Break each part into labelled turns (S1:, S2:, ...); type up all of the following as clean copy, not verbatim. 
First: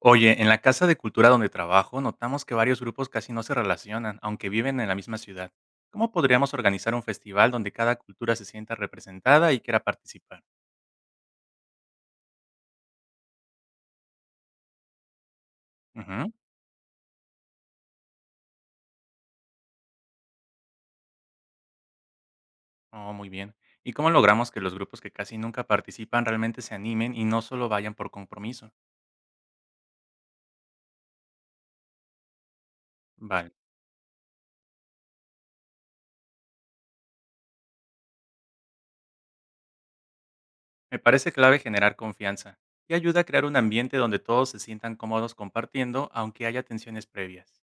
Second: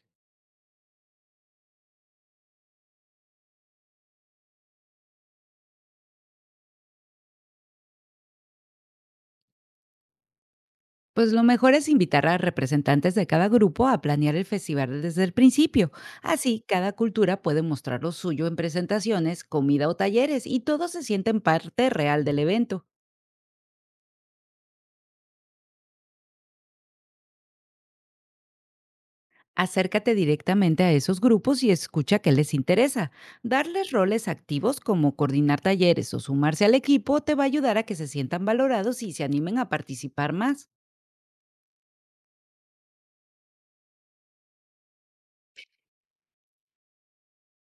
S1: Oye, en la casa de cultura donde trabajo notamos que varios grupos casi no se relacionan, aunque viven en la misma ciudad. ¿Cómo podríamos organizar un festival donde cada cultura se sienta representada y quiera participar?
S2: Pues lo mejor es invitar a representantes de cada grupo a planear el festival desde el principio.
S1: Ujú.
S2: Así, cada cultura puede mostrar lo suyo en presentaciones, comida o talleres y todos se sienten parte real del evento.
S1: Oh, muy bien. ¿Y cómo logramos que los grupos que casi nunca participan realmente se animen y no solo vayan por compromiso?
S2: Acércate directamente a esos grupos y escucha qué les interesa.
S1: Vale.
S2: Darles roles activos como coordinar talleres o sumarse al equipo te va a ayudar a que se sientan valorados y se animen a participar más.
S1: Me parece clave generar confianza y ayuda a crear un ambiente donde todos se sientan cómodos compartiendo, aunque haya tensiones previas.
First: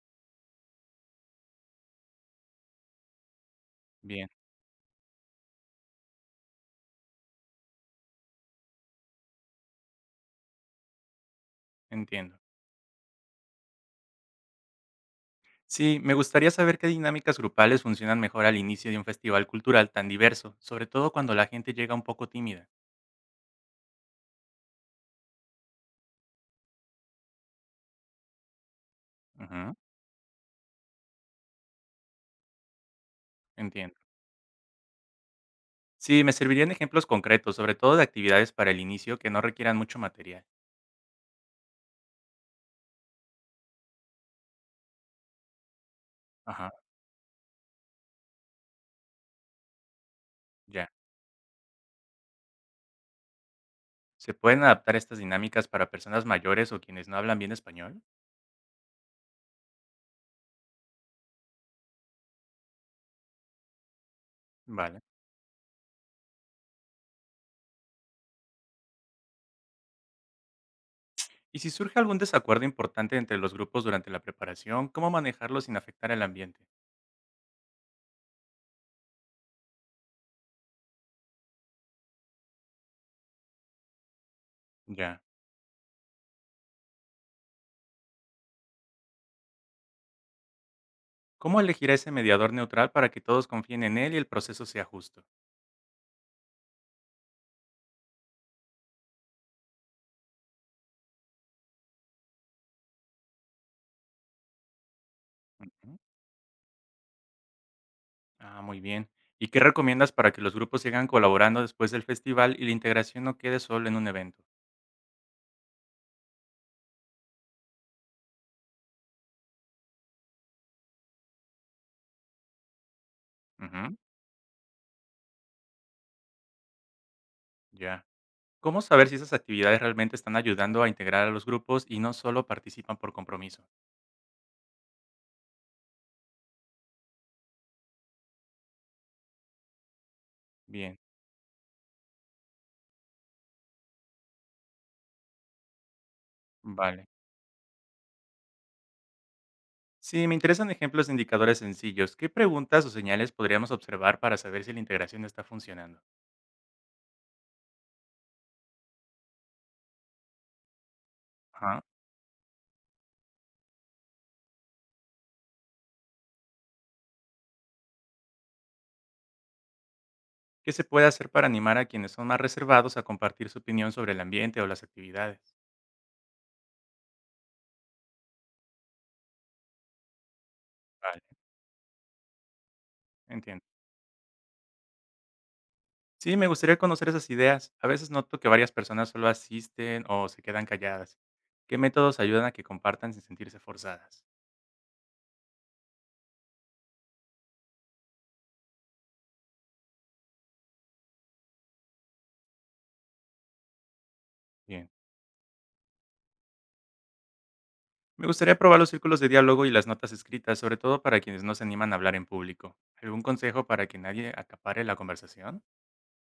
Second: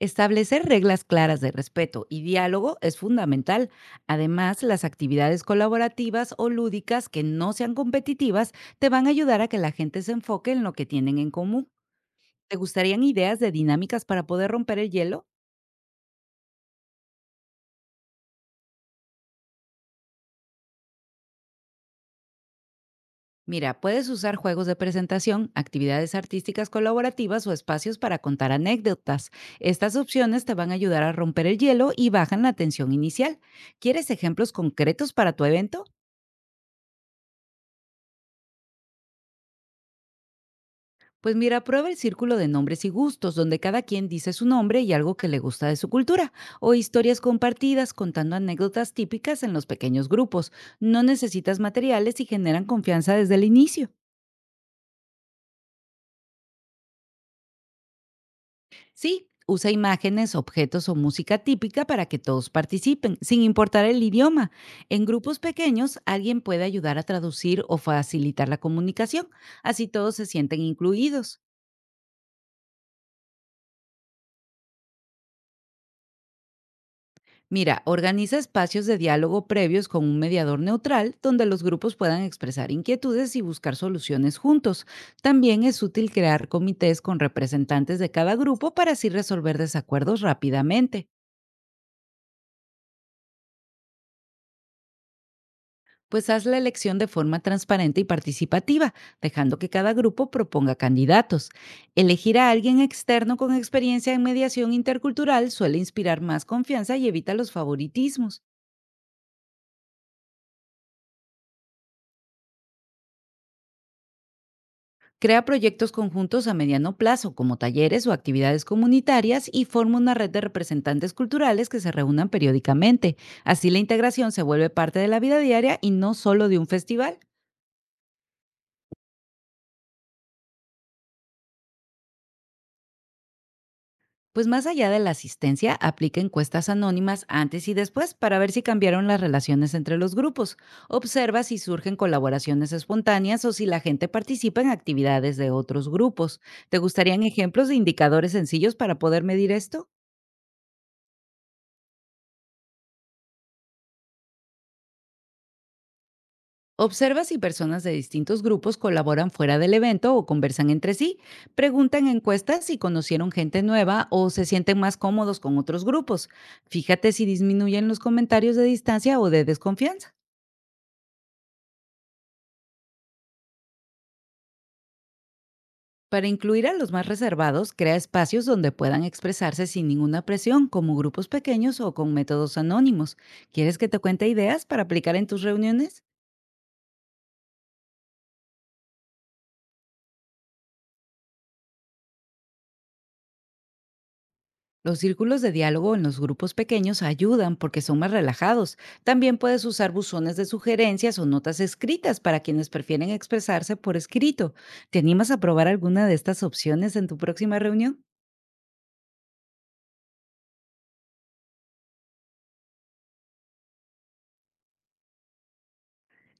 S2: Establecer reglas claras de respeto y diálogo es fundamental.
S1: Bien,
S2: Además, las actividades colaborativas o lúdicas que no sean competitivas te van a ayudar a que la gente se enfoque en lo que tienen en común.
S1: entiendo.
S2: ¿Te gustarían ideas de dinámicas para poder romper el hielo?
S1: Sí, me gustaría saber qué dinámicas grupales funcionan mejor al inicio de un festival cultural tan diverso, sobre todo cuando la gente llega un poco tímida.
S2: Mira, puedes usar juegos de presentación, actividades artísticas colaborativas o espacios para contar anécdotas.
S1: Ujú,
S2: Estas opciones te van a ayudar a romper el hielo y bajan la tensión inicial.
S1: entiendo.
S2: ¿Quieres ejemplos concretos para tu evento?
S1: Sí, me servirían ejemplos concretos, sobre todo de actividades para el inicio que no requieran mucho material.
S2: Pues mira, prueba el círculo de nombres y gustos, donde cada quien dice su nombre y algo que le gusta de su cultura,
S1: Ajá,
S2: o historias compartidas contando anécdotas típicas en los pequeños grupos.
S1: ya.
S2: No necesitas materiales y generan confianza desde el inicio.
S1: ¿Se pueden adaptar estas dinámicas para personas mayores o quienes no hablan bien español?
S2: Sí, usa imágenes, objetos o música típica para que todos participen, sin importar el idioma.
S1: Vale.
S2: En grupos pequeños, alguien puede ayudar a traducir o facilitar la comunicación, así todos se sienten incluidos.
S1: ¿Y si surge algún desacuerdo importante entre los grupos durante la preparación, cómo manejarlo sin afectar el ambiente?
S2: Mira, organiza espacios de diálogo previos con un mediador neutral donde los grupos puedan expresar inquietudes y buscar soluciones juntos.
S1: Ya.
S2: También es útil crear comités con representantes de cada grupo para así resolver desacuerdos rápidamente.
S1: ¿Cómo elegir a ese mediador neutral para que todos confíen en él y el proceso sea justo?
S2: Pues haz la elección de forma transparente y participativa, dejando que cada grupo proponga candidatos. Elegir a alguien externo con experiencia en mediación intercultural suele inspirar más confianza y evita los favoritismos.
S1: Ah, muy bien. ¿Y qué recomiendas para que los grupos sigan colaborando después del festival y la integración no quede solo en un evento?
S2: Crea proyectos conjuntos a mediano plazo, como talleres o actividades comunitarias, y forma una red de representantes culturales que se reúnan periódicamente. Así la
S1: Ujú,
S2: integración se vuelve parte de la vida diaria y no solo de un festival.
S1: ya. ¿Cómo saber si esas actividades realmente están ayudando a integrar a los grupos y no solo participan por compromiso?
S2: Pues más allá de la asistencia, aplica encuestas anónimas antes y después para ver si cambiaron las relaciones entre los grupos.
S1: Bien,
S2: Observa si surgen colaboraciones espontáneas o si la gente participa en actividades de otros grupos. ¿Te
S1: vale.
S2: gustarían ejemplos de indicadores sencillos para poder medir esto?
S1: Sí, me interesan ejemplos de indicadores sencillos. ¿Qué preguntas o señales podríamos observar para saber si la integración está funcionando?
S2: Observa si personas de distintos grupos colaboran fuera del evento o conversan entre sí.
S1: Ajá.
S2: Pregunta en encuestas si conocieron gente nueva o se sienten más cómodos con otros grupos. Fíjate si disminuyen los comentarios de distancia o de desconfianza.
S1: ¿Qué se puede hacer para animar a quienes son más reservados a compartir su opinión sobre el ambiente o las actividades?
S2: Para incluir a los más reservados, crea espacios donde puedan expresarse sin ninguna presión, como
S1: Vale,
S2: grupos pequeños o con métodos anónimos.
S1: entiendo.
S2: ¿Quieres que te cuente ideas para aplicar en tus reuniones?
S1: Sí, me gustaría conocer esas ideas. A veces noto que varias personas solo asisten o se quedan calladas. ¿Qué métodos ayudan a que compartan sin sentirse forzadas?
S2: Los círculos de diálogo en los grupos pequeños ayudan porque son más relajados. También puedes usar buzones de sugerencias o notas escritas para quienes prefieren expresarse por escrito.
S1: Bien.
S2: ¿Te animas a probar alguna de estas opciones en tu próxima reunión?
S1: Me gustaría probar los círculos de diálogo y las notas escritas, sobre todo para quienes no se animan a hablar en público. ¿Algún consejo para que nadie acapare la conversación?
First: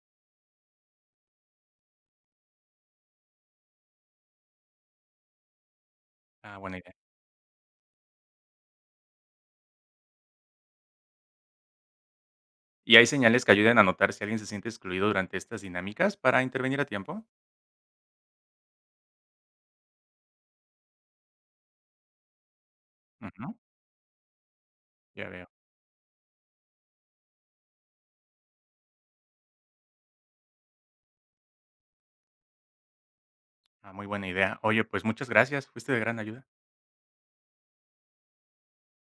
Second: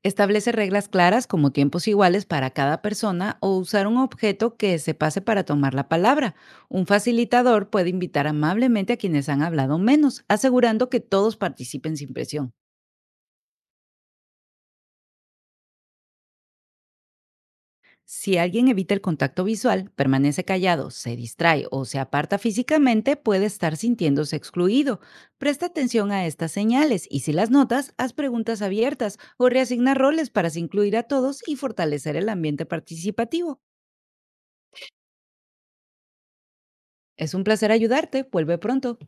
S2: Establece reglas claras como tiempos iguales para cada persona o usar un objeto que se pase para tomar la palabra.
S1: Ah, buena
S2: Un
S1: idea.
S2: facilitador puede invitar amablemente a quienes han hablado menos, asegurando que todos participen sin presión.
S1: ¿Y hay señales que ayuden a notar si alguien se siente excluido durante estas dinámicas para intervenir a tiempo?
S2: Si alguien evita el contacto visual, permanece callado, se distrae o se aparta físicamente, puede
S1: Ujú,
S2: estar sintiéndose excluido.
S1: ya veo.
S2: Presta atención a estas señales y si las notas, haz preguntas abiertas o reasigna roles para así incluir a todos y fortalecer el ambiente participativo.
S1: Ah, muy buena idea. Oye, pues muchas gracias. Fuiste de gran ayuda.
S2: Es un placer ayudarte. Vuelve pronto.